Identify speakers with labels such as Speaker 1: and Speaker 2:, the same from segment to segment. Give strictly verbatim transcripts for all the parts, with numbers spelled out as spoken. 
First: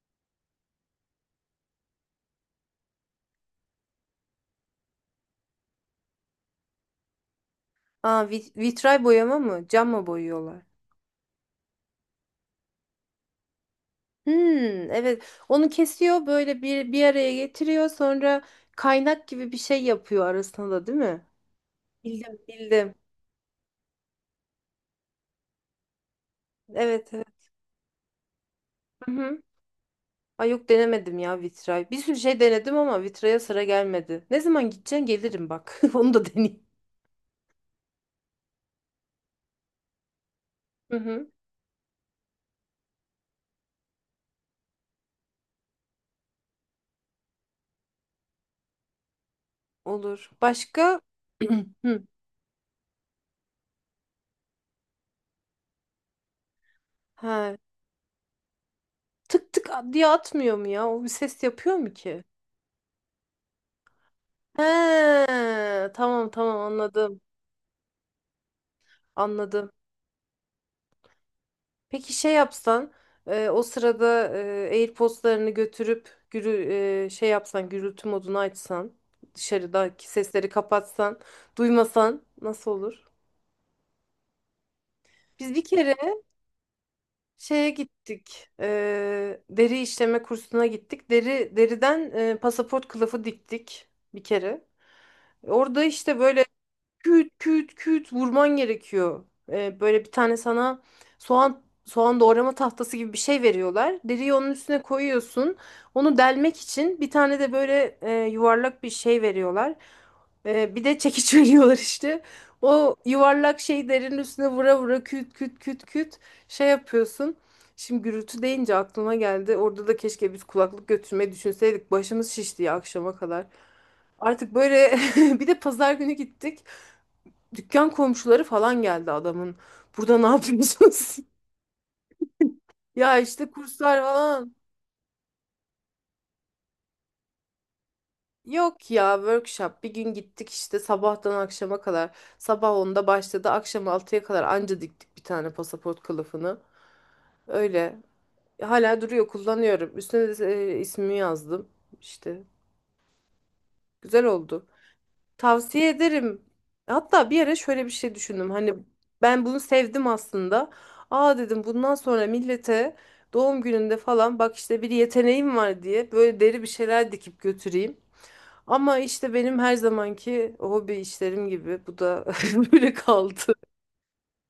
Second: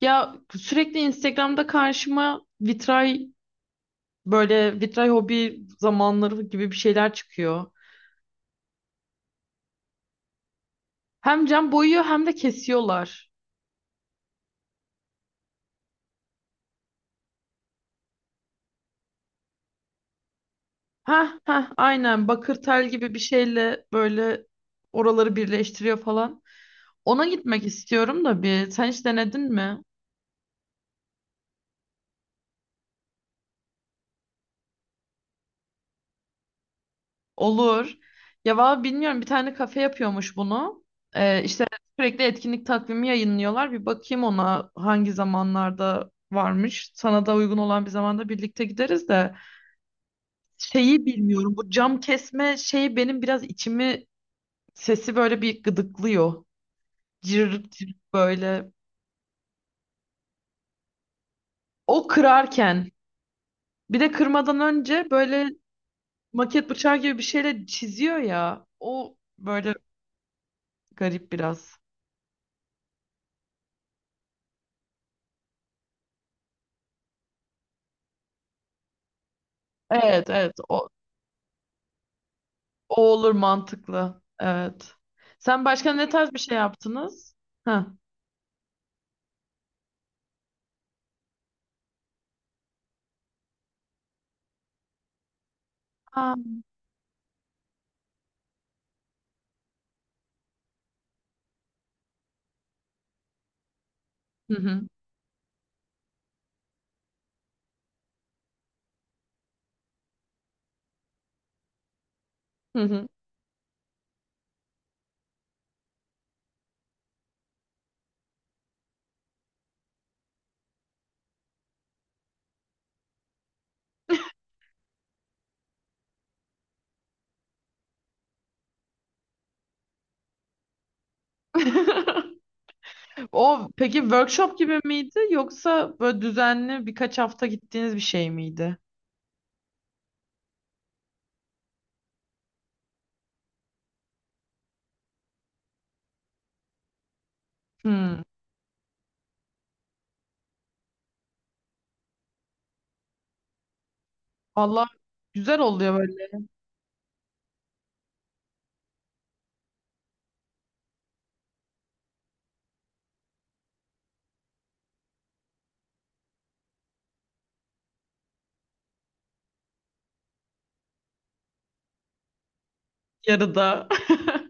Speaker 1: Ya sürekli Instagram'da karşıma vitray böyle vitray hobi zamanları gibi bir şeyler çıkıyor.
Speaker 2: Aa, vit- vitray boyama mı? Cam mı boyuyorlar?
Speaker 1: Hem cam boyuyor hem de kesiyorlar.
Speaker 2: Hmm, evet. Onu kesiyor böyle bir bir araya getiriyor sonra kaynak gibi bir şey yapıyor arasında da değil mi?
Speaker 1: Ha ha, aynen,
Speaker 2: Bildim,
Speaker 1: bakır tel
Speaker 2: bildim.
Speaker 1: gibi bir şeyle böyle oraları birleştiriyor falan.
Speaker 2: Evet,
Speaker 1: Ona
Speaker 2: evet.
Speaker 1: gitmek istiyorum da bir. Sen hiç
Speaker 2: Hı hı.
Speaker 1: denedin mi?
Speaker 2: Ay yok denemedim ya vitray. Bir sürü şey denedim ama vitraya sıra gelmedi. Ne zaman gideceksin gelirim bak. Onu da deneyeyim.
Speaker 1: Olur. Ya valla bilmiyorum, bir tane kafe yapıyormuş bunu.
Speaker 2: Hı hı.
Speaker 1: Ee, işte sürekli etkinlik takvimi yayınlıyorlar. Bir bakayım ona, hangi zamanlarda varmış. Sana da uygun olan bir zamanda birlikte gideriz de.
Speaker 2: Olur. Başka?
Speaker 1: Şeyi bilmiyorum, bu cam
Speaker 2: Hı.
Speaker 1: kesme şeyi benim biraz içimi, sesi böyle bir gıdıklıyor.
Speaker 2: Ha.
Speaker 1: Cırt cırt böyle.
Speaker 2: Tık tık diye atmıyor mu ya? O bir ses yapıyor mu
Speaker 1: O
Speaker 2: ki?
Speaker 1: kırarken, bir de kırmadan önce
Speaker 2: He,
Speaker 1: böyle
Speaker 2: tamam tamam
Speaker 1: maket bıçağı gibi
Speaker 2: anladım.
Speaker 1: bir şeyle çiziyor ya. O
Speaker 2: Anladım.
Speaker 1: böyle garip biraz.
Speaker 2: Peki şey yapsan e, o sırada e, AirPods'larını götürüp gürü, e, şey yapsan gürültü modunu açsan dışarıdaki
Speaker 1: Evet
Speaker 2: sesleri
Speaker 1: evet, o.
Speaker 2: kapatsan duymasan nasıl
Speaker 1: O
Speaker 2: olur?
Speaker 1: olur, mantıklı. Evet.
Speaker 2: Biz bir
Speaker 1: Sen başka
Speaker 2: kere
Speaker 1: ne tarz bir şey yaptınız?
Speaker 2: şeye
Speaker 1: Ha.
Speaker 2: gittik, e, deri işleme kursuna gittik, deri deriden e, pasaport kılıfı diktik bir kere. Orada işte
Speaker 1: Ha.
Speaker 2: böyle küt küt küt vurman gerekiyor. Ee, böyle bir tane sana soğan soğan doğrama tahtası gibi bir şey veriyorlar. Deriyi onun
Speaker 1: Hı hı.
Speaker 2: üstüne koyuyorsun. Onu delmek için bir tane de böyle e, yuvarlak bir şey veriyorlar. Ee, bir de çekiç veriyorlar işte.
Speaker 1: Hı
Speaker 2: O
Speaker 1: hı.
Speaker 2: yuvarlak şey derinin üstüne vura vura küt küt küt küt şey yapıyorsun. Şimdi gürültü deyince aklıma geldi. Orada da keşke biz kulaklık götürmeyi düşünseydik. Başımız şişti ya akşama kadar. Artık böyle bir de pazar günü gittik. Dükkan komşuları falan geldi adamın. Burada ne yapıyorsunuz? Ya işte
Speaker 1: O peki
Speaker 2: kurslar falan.
Speaker 1: workshop gibi miydi, yoksa böyle düzenli birkaç hafta gittiğiniz bir şey miydi?
Speaker 2: Yok ya workshop. Bir gün gittik işte sabahtan akşama kadar. Sabah onda başladı. Akşam altıya kadar anca diktik bir tane pasaport kılıfını. Öyle.
Speaker 1: Hmm.
Speaker 2: Hala duruyor kullanıyorum. Üstüne de e, ismimi yazdım. İşte güzel oldu.
Speaker 1: Valla güzel
Speaker 2: Tavsiye
Speaker 1: oluyor
Speaker 2: ederim.
Speaker 1: böyle,
Speaker 2: Hatta bir ara şöyle bir şey düşündüm. Hani ben bunu sevdim aslında. Aa dedim bundan sonra millete doğum gününde falan bak işte bir yeteneğim var diye böyle deri bir şeyler dikip götüreyim. Ama işte benim her zamanki hobi işlerim gibi bu da böyle kaldı.
Speaker 1: yarıda.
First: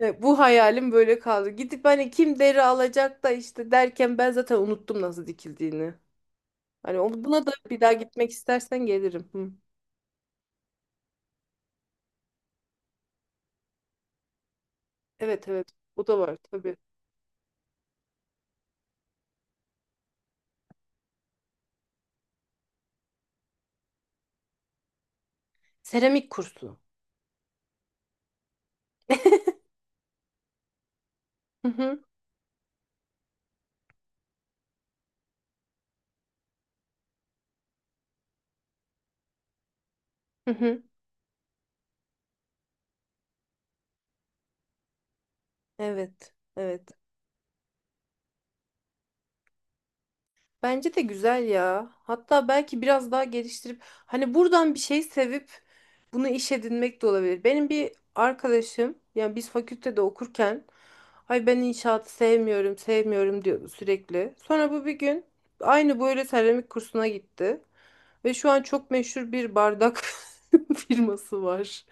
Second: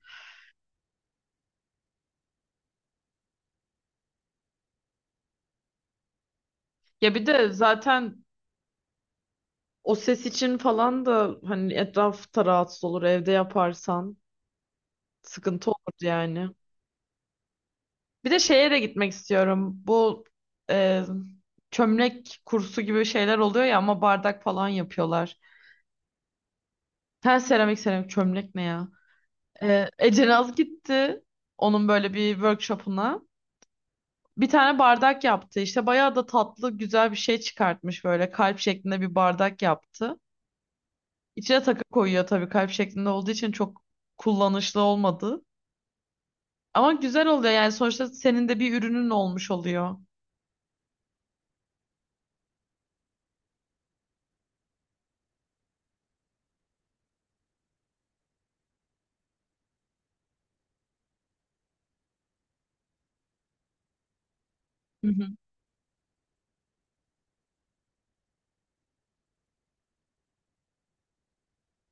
Speaker 2: E, Bu hayalim böyle kaldı. Gidip hani kim deri alacak da işte derken ben zaten unuttum nasıl dikildiğini. Hani
Speaker 1: Ya
Speaker 2: o-
Speaker 1: bir
Speaker 2: buna
Speaker 1: de
Speaker 2: da bir daha
Speaker 1: zaten
Speaker 2: gitmek istersen gelirim. Hı.
Speaker 1: o ses için falan da, hani, etraf da rahatsız olur evde yaparsan,
Speaker 2: Evet evet
Speaker 1: sıkıntı olur
Speaker 2: o da var
Speaker 1: yani.
Speaker 2: tabii.
Speaker 1: Bir de şeye de gitmek istiyorum. Bu e, çömlek kursu gibi şeyler oluyor ya, ama bardak falan yapıyorlar.
Speaker 2: Seramik kursu.
Speaker 1: Her seramik, seramik çömlek ne ya? E, Ece Naz gitti
Speaker 2: Hı
Speaker 1: onun
Speaker 2: hı.
Speaker 1: böyle bir workshopuna. Bir tane bardak yaptı. İşte bayağı da tatlı, güzel bir şey çıkartmış, böyle kalp şeklinde bir bardak yaptı.
Speaker 2: Hı hı.
Speaker 1: İçine takı koyuyor, tabii kalp şeklinde olduğu için çok kullanışlı olmadı.
Speaker 2: Evet. Evet.
Speaker 1: Ama güzel oluyor yani, sonuçta senin de bir ürünün olmuş oluyor.
Speaker 2: Bence de güzel ya. Hatta belki biraz daha geliştirip hani buradan bir şey sevip bunu iş edinmek de olabilir. Benim bir arkadaşım yani biz fakültede okurken ay ben inşaatı sevmiyorum sevmiyorum diyordu sürekli. Sonra bu bir
Speaker 1: Hı
Speaker 2: gün
Speaker 1: hı.
Speaker 2: aynı böyle seramik kursuna gitti. Ve şu an çok meşhur bir bardak firması var.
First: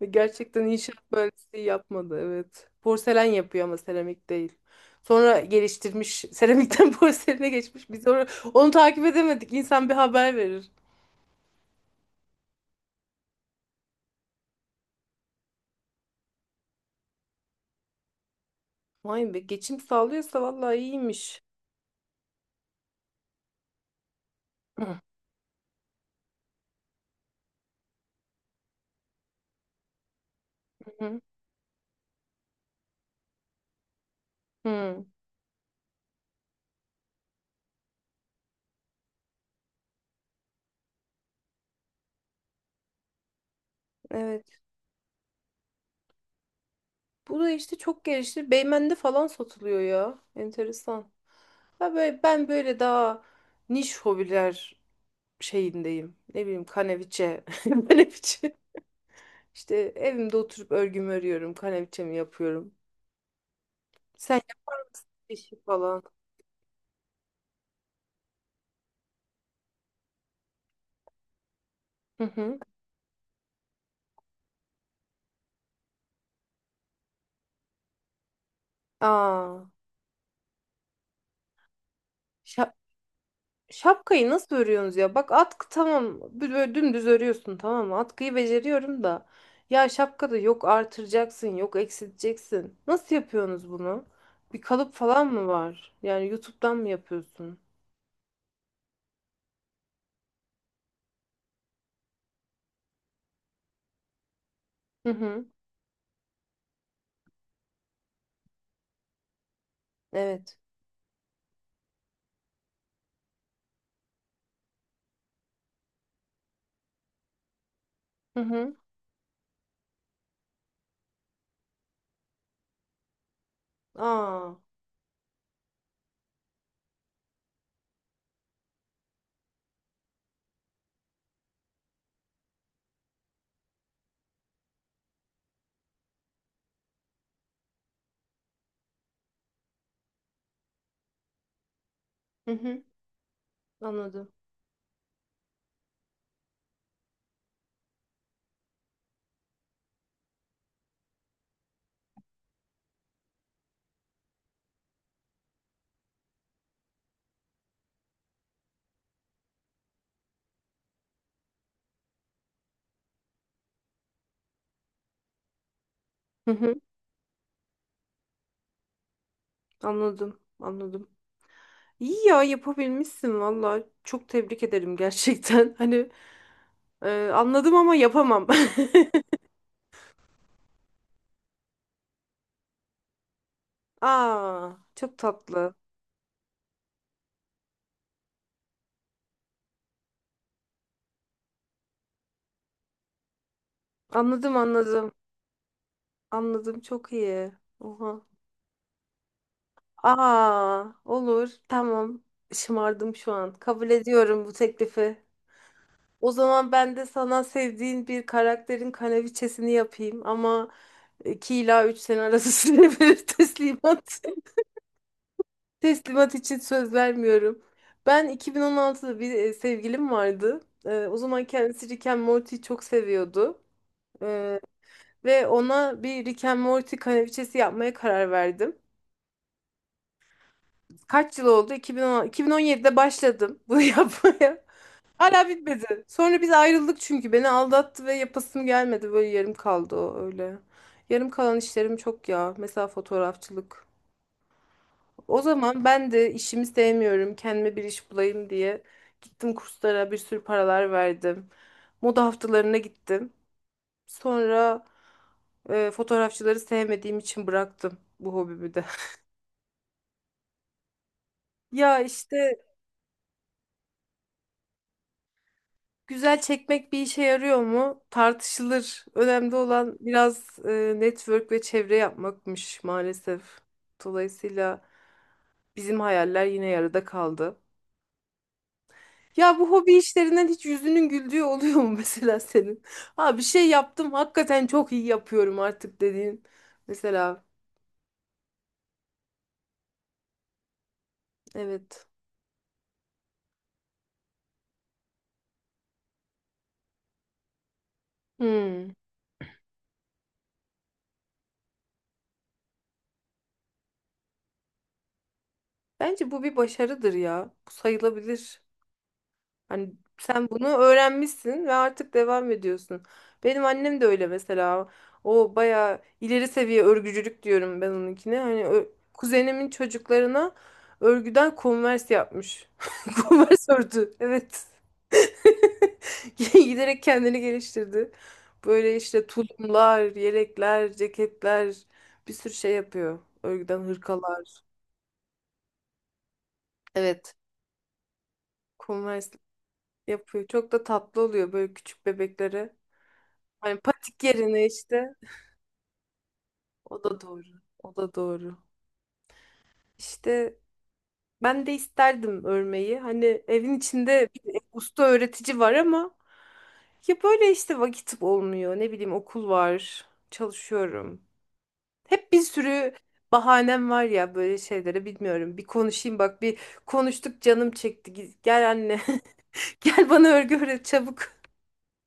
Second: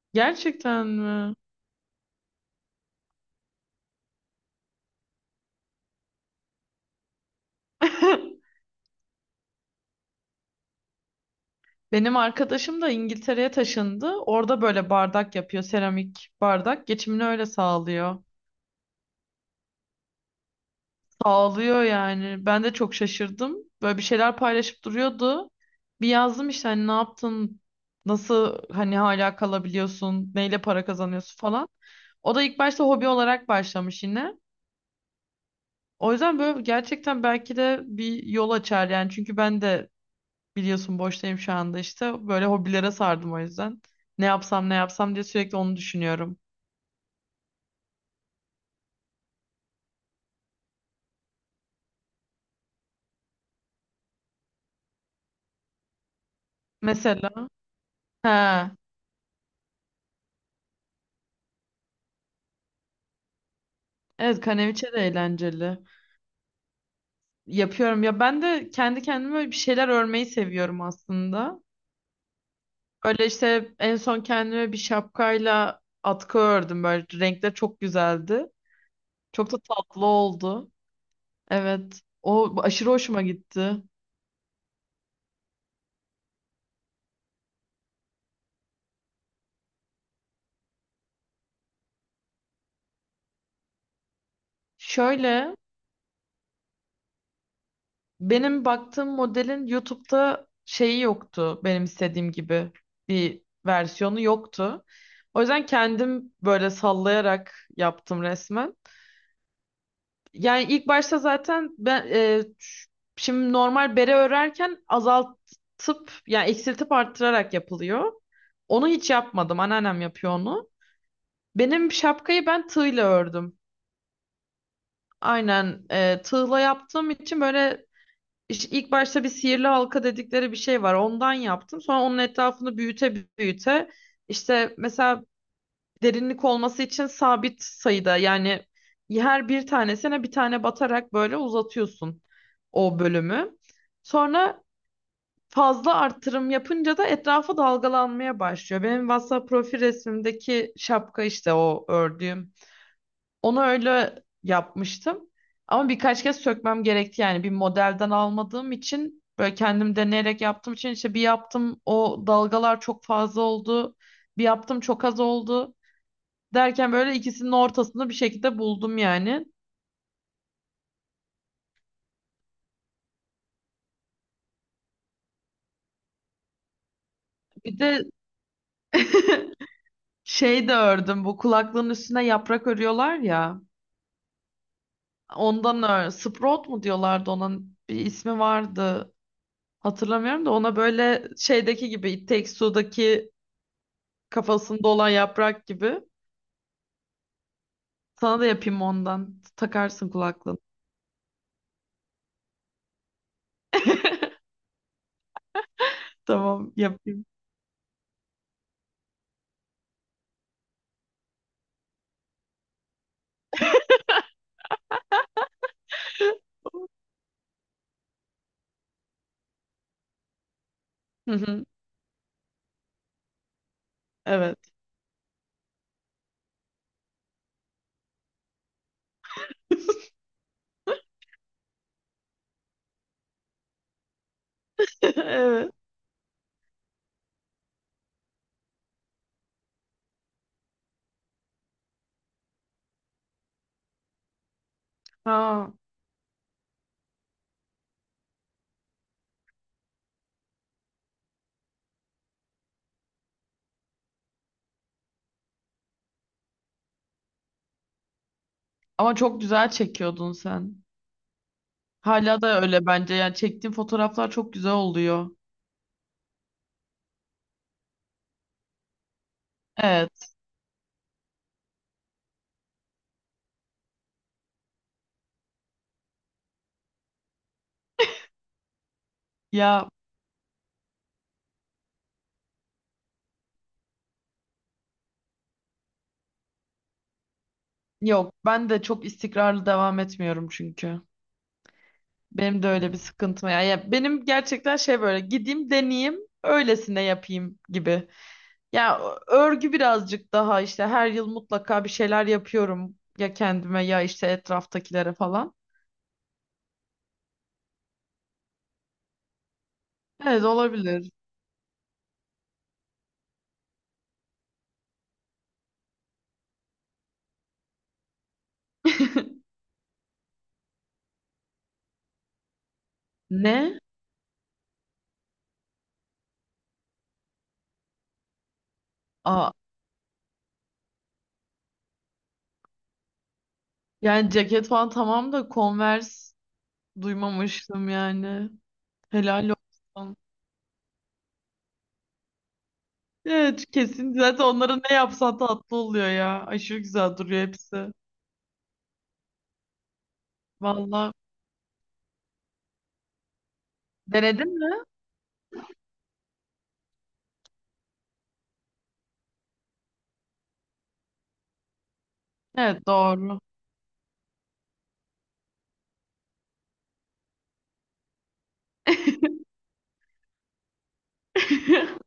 Speaker 2: Ve gerçekten
Speaker 1: Gerçekten
Speaker 2: inşaat
Speaker 1: mi?
Speaker 2: mühendisliği yapmadı evet. Porselen yapıyor ama seramik değil. Sonra geliştirmiş seramikten porseline geçmiş. Biz onu, onu takip edemedik. İnsan bir haber verir.
Speaker 1: Benim arkadaşım da İngiltere'ye taşındı. Orada böyle bardak yapıyor, seramik bardak. Geçimini öyle sağlıyor.
Speaker 2: Vay be geçim sağlıyorsa vallahi iyiymiş.
Speaker 1: Ağlıyor yani. Ben de çok şaşırdım. Böyle bir şeyler paylaşıp
Speaker 2: Hı
Speaker 1: duruyordu. Bir yazdım işte, hani ne yaptın? Nasıl hani hala kalabiliyorsun? Neyle para
Speaker 2: hı.
Speaker 1: kazanıyorsun falan. O da ilk başta hobi olarak başlamış yine.
Speaker 2: Hı.
Speaker 1: O yüzden böyle gerçekten belki de bir yol açar yani. Çünkü ben de biliyorsun boştayım şu anda işte. Böyle hobilere sardım o yüzden. Ne
Speaker 2: Evet.
Speaker 1: yapsam, ne yapsam diye sürekli onu düşünüyorum.
Speaker 2: Bu da işte çok gelişti. Beymen'de falan satılıyor ya. Enteresan. Ha böyle, ben böyle daha niş hobiler şeyindeyim. Ne bileyim
Speaker 1: Mesela.
Speaker 2: kaneviçe. Kaneviçe.
Speaker 1: He.
Speaker 2: İşte evimde oturup örgümü örüyorum. Kaneviçemi yapıyorum. Sen
Speaker 1: Evet,
Speaker 2: yap
Speaker 1: kaneviçe de
Speaker 2: işi
Speaker 1: eğlenceli.
Speaker 2: falan.
Speaker 1: Yapıyorum ya, ben de kendi kendime bir şeyler örmeyi seviyorum aslında.
Speaker 2: Hı hı.
Speaker 1: Öyle işte, en son kendime bir şapkayla atkı ördüm, böyle renkler çok güzeldi. Çok da
Speaker 2: Aa.
Speaker 1: tatlı oldu. Evet, o aşırı hoşuma gitti.
Speaker 2: Şapkayı nasıl örüyorsunuz ya? Bak atkı tamam. Böyle dümdüz örüyorsun tamam mı? Atkıyı beceriyorum da. Ya şapkada yok artıracaksın, yok eksilteceksin. Nasıl yapıyorsunuz bunu? Bir kalıp falan mı
Speaker 1: Şöyle,
Speaker 2: var? Yani YouTube'dan mı yapıyorsun?
Speaker 1: benim baktığım modelin YouTube'da şeyi yoktu, benim istediğim gibi bir versiyonu yoktu.
Speaker 2: Hı
Speaker 1: O
Speaker 2: hı.
Speaker 1: yüzden kendim böyle sallayarak yaptım resmen.
Speaker 2: Evet.
Speaker 1: Yani ilk başta zaten ben e, ş- şimdi normal bere örerken azaltıp, yani eksiltip arttırarak yapılıyor.
Speaker 2: Hı hı.
Speaker 1: Onu hiç yapmadım. Anneannem yapıyor onu. Benim şapkayı ben tığla ördüm.
Speaker 2: Aa.
Speaker 1: Aynen, e, tığla yaptığım için böyle iş- ilk başta bir sihirli halka dedikleri bir şey var. Ondan yaptım. Sonra onun etrafını büyüte büyüte, işte mesela derinlik olması için sabit sayıda, yani her bir tanesine bir tane batarak böyle uzatıyorsun
Speaker 2: Hı hı.
Speaker 1: o bölümü.
Speaker 2: Anladım.
Speaker 1: Sonra fazla artırım yapınca da etrafı dalgalanmaya başlıyor. Benim WhatsApp profil resmimdeki şapka işte o ördüğüm. Onu öyle yapmıştım. Ama birkaç kez sökmem gerekti, yani bir modelden almadığım için, böyle kendim deneyerek yaptığım için, işte bir yaptım, o dalgalar çok fazla oldu. Bir yaptım, çok az oldu.
Speaker 2: Hı hı.
Speaker 1: Derken böyle ikisinin ortasını bir şekilde buldum yani.
Speaker 2: Anladım. Anladım. İyi ya yapabilmişsin valla. Çok tebrik ederim gerçekten. Hani e, anladım
Speaker 1: Bir
Speaker 2: ama
Speaker 1: de
Speaker 2: yapamam.
Speaker 1: şey de ördüm, bu kulaklığın üstüne yaprak örüyorlar ya.
Speaker 2: Aa, çok tatlı.
Speaker 1: Ondan ör. Sprout mu diyorlardı, onun bir ismi vardı. Hatırlamıyorum da, ona böyle şeydeki gibi, It Takes Two'daki
Speaker 2: Anladım
Speaker 1: kafasında olan
Speaker 2: anladım.
Speaker 1: yaprak gibi.
Speaker 2: Anladım çok iyi. Oha.
Speaker 1: Sana da yapayım ondan. Takarsın kulaklığını.
Speaker 2: Aa, olur. Tamam. Şımardım şu an. Kabul ediyorum bu teklifi. O zaman
Speaker 1: Tamam,
Speaker 2: ben de
Speaker 1: yapayım.
Speaker 2: sana sevdiğin bir karakterin kanaviçesini yapayım ama iki ila üç sene arası süre verir teslimat. Teslimat için söz vermiyorum. Ben iki bin on altıda bir e, sevgilim vardı. E, o
Speaker 1: Hı
Speaker 2: zaman
Speaker 1: hı.
Speaker 2: kendisi Rick and Morty'yi çok seviyordu.
Speaker 1: Evet.
Speaker 2: E, Ve ona bir Rick and Morty kanaviçesi yapmaya karar verdim. Kaç yıl oldu? iki bin on, iki bin on yedide başladım bunu yapmaya. Hala
Speaker 1: Evet.
Speaker 2: bitmedi. Sonra biz ayrıldık çünkü beni aldattı ve yapasım gelmedi. Böyle yarım kaldı o öyle. Yarım kalan işlerim çok ya. Mesela fotoğrafçılık. O
Speaker 1: Ha.
Speaker 2: zaman ben de işimi sevmiyorum. Kendime bir iş bulayım diye gittim kurslara bir sürü paralar verdim. Moda haftalarına gittim. Sonra e, fotoğrafçıları sevmediğim için bıraktım bu hobimi de.
Speaker 1: Ama çok güzel çekiyordun sen.
Speaker 2: Ya
Speaker 1: Hala
Speaker 2: işte.
Speaker 1: da öyle bence. Yani çektiğim fotoğraflar çok güzel oluyor.
Speaker 2: Güzel çekmek bir işe yarıyor mu? Tartışılır. Önemli olan
Speaker 1: Evet.
Speaker 2: biraz e, network ve çevre yapmakmış maalesef. Dolayısıyla bizim hayaller yine yarıda kaldı. Ya bu
Speaker 1: Ya
Speaker 2: hobi işlerinden hiç yüzünün güldüğü oluyor mu mesela senin? Ha bir şey yaptım hakikaten çok iyi yapıyorum artık dediğin. Mesela
Speaker 1: yok, ben de çok istikrarlı devam etmiyorum çünkü.
Speaker 2: evet.
Speaker 1: Benim de öyle bir sıkıntım var. Ya benim gerçekten şey, böyle gideyim, deneyeyim, öylesine yapayım gibi.
Speaker 2: Hmm.
Speaker 1: Ya örgü birazcık daha işte, her yıl mutlaka bir şeyler yapıyorum. Ya kendime, ya işte etraftakilere falan.
Speaker 2: Bence bu bir başarıdır ya. Bu sayılabilir. Hani
Speaker 1: Evet,
Speaker 2: sen bunu
Speaker 1: olabilir.
Speaker 2: öğrenmişsin ve artık devam ediyorsun. Benim annem de öyle mesela. O bayağı ileri seviye örgücülük diyorum ben onunkine. Hani ö- kuzenimin çocuklarına örgüden konvers yapmış. Konvers
Speaker 1: Ne?
Speaker 2: ördü. Evet. Giderek kendini geliştirdi. Böyle işte
Speaker 1: Aa,
Speaker 2: tulumlar, yelekler, ceketler bir sürü şey yapıyor. Örgüden
Speaker 1: yani
Speaker 2: hırkalar.
Speaker 1: ceket falan tamam da, Converse
Speaker 2: Evet.
Speaker 1: duymamıştım yani.
Speaker 2: Konvers
Speaker 1: Helal olsun.
Speaker 2: yapıyor. Çok da tatlı oluyor böyle küçük bebeklere.
Speaker 1: Evet,
Speaker 2: Yani
Speaker 1: kesin.
Speaker 2: patik
Speaker 1: Zaten
Speaker 2: yerine
Speaker 1: onlara ne
Speaker 2: işte.
Speaker 1: yapsan tatlı oluyor ya. Aşırı
Speaker 2: O
Speaker 1: güzel
Speaker 2: da
Speaker 1: duruyor
Speaker 2: doğru.
Speaker 1: hepsi.
Speaker 2: O da doğru. İşte
Speaker 1: Vallahi,
Speaker 2: ben de isterdim örmeyi. Hani evin içinde
Speaker 1: denedin
Speaker 2: bir
Speaker 1: mi?
Speaker 2: usta öğretici var ama ya böyle işte vakit olmuyor. Ne bileyim okul var. Çalışıyorum. Hep bir
Speaker 1: Evet,
Speaker 2: sürü
Speaker 1: doğru.
Speaker 2: bahanem var ya böyle şeylere bilmiyorum. Bir konuşayım bak bir konuştuk canım çekti. Gi- Gel anne. Gel bana örgü öğret çabuk.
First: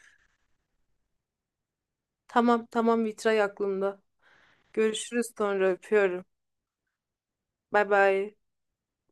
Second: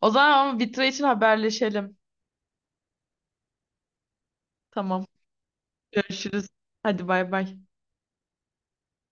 Speaker 1: O zaman ama vitra için haberleşelim.
Speaker 2: Tamam tamam vitray aklımda.
Speaker 1: Tamam.
Speaker 2: Görüşürüz sonra öpüyorum.
Speaker 1: Görüşürüz. Hadi bay bay.
Speaker 2: Bay bay.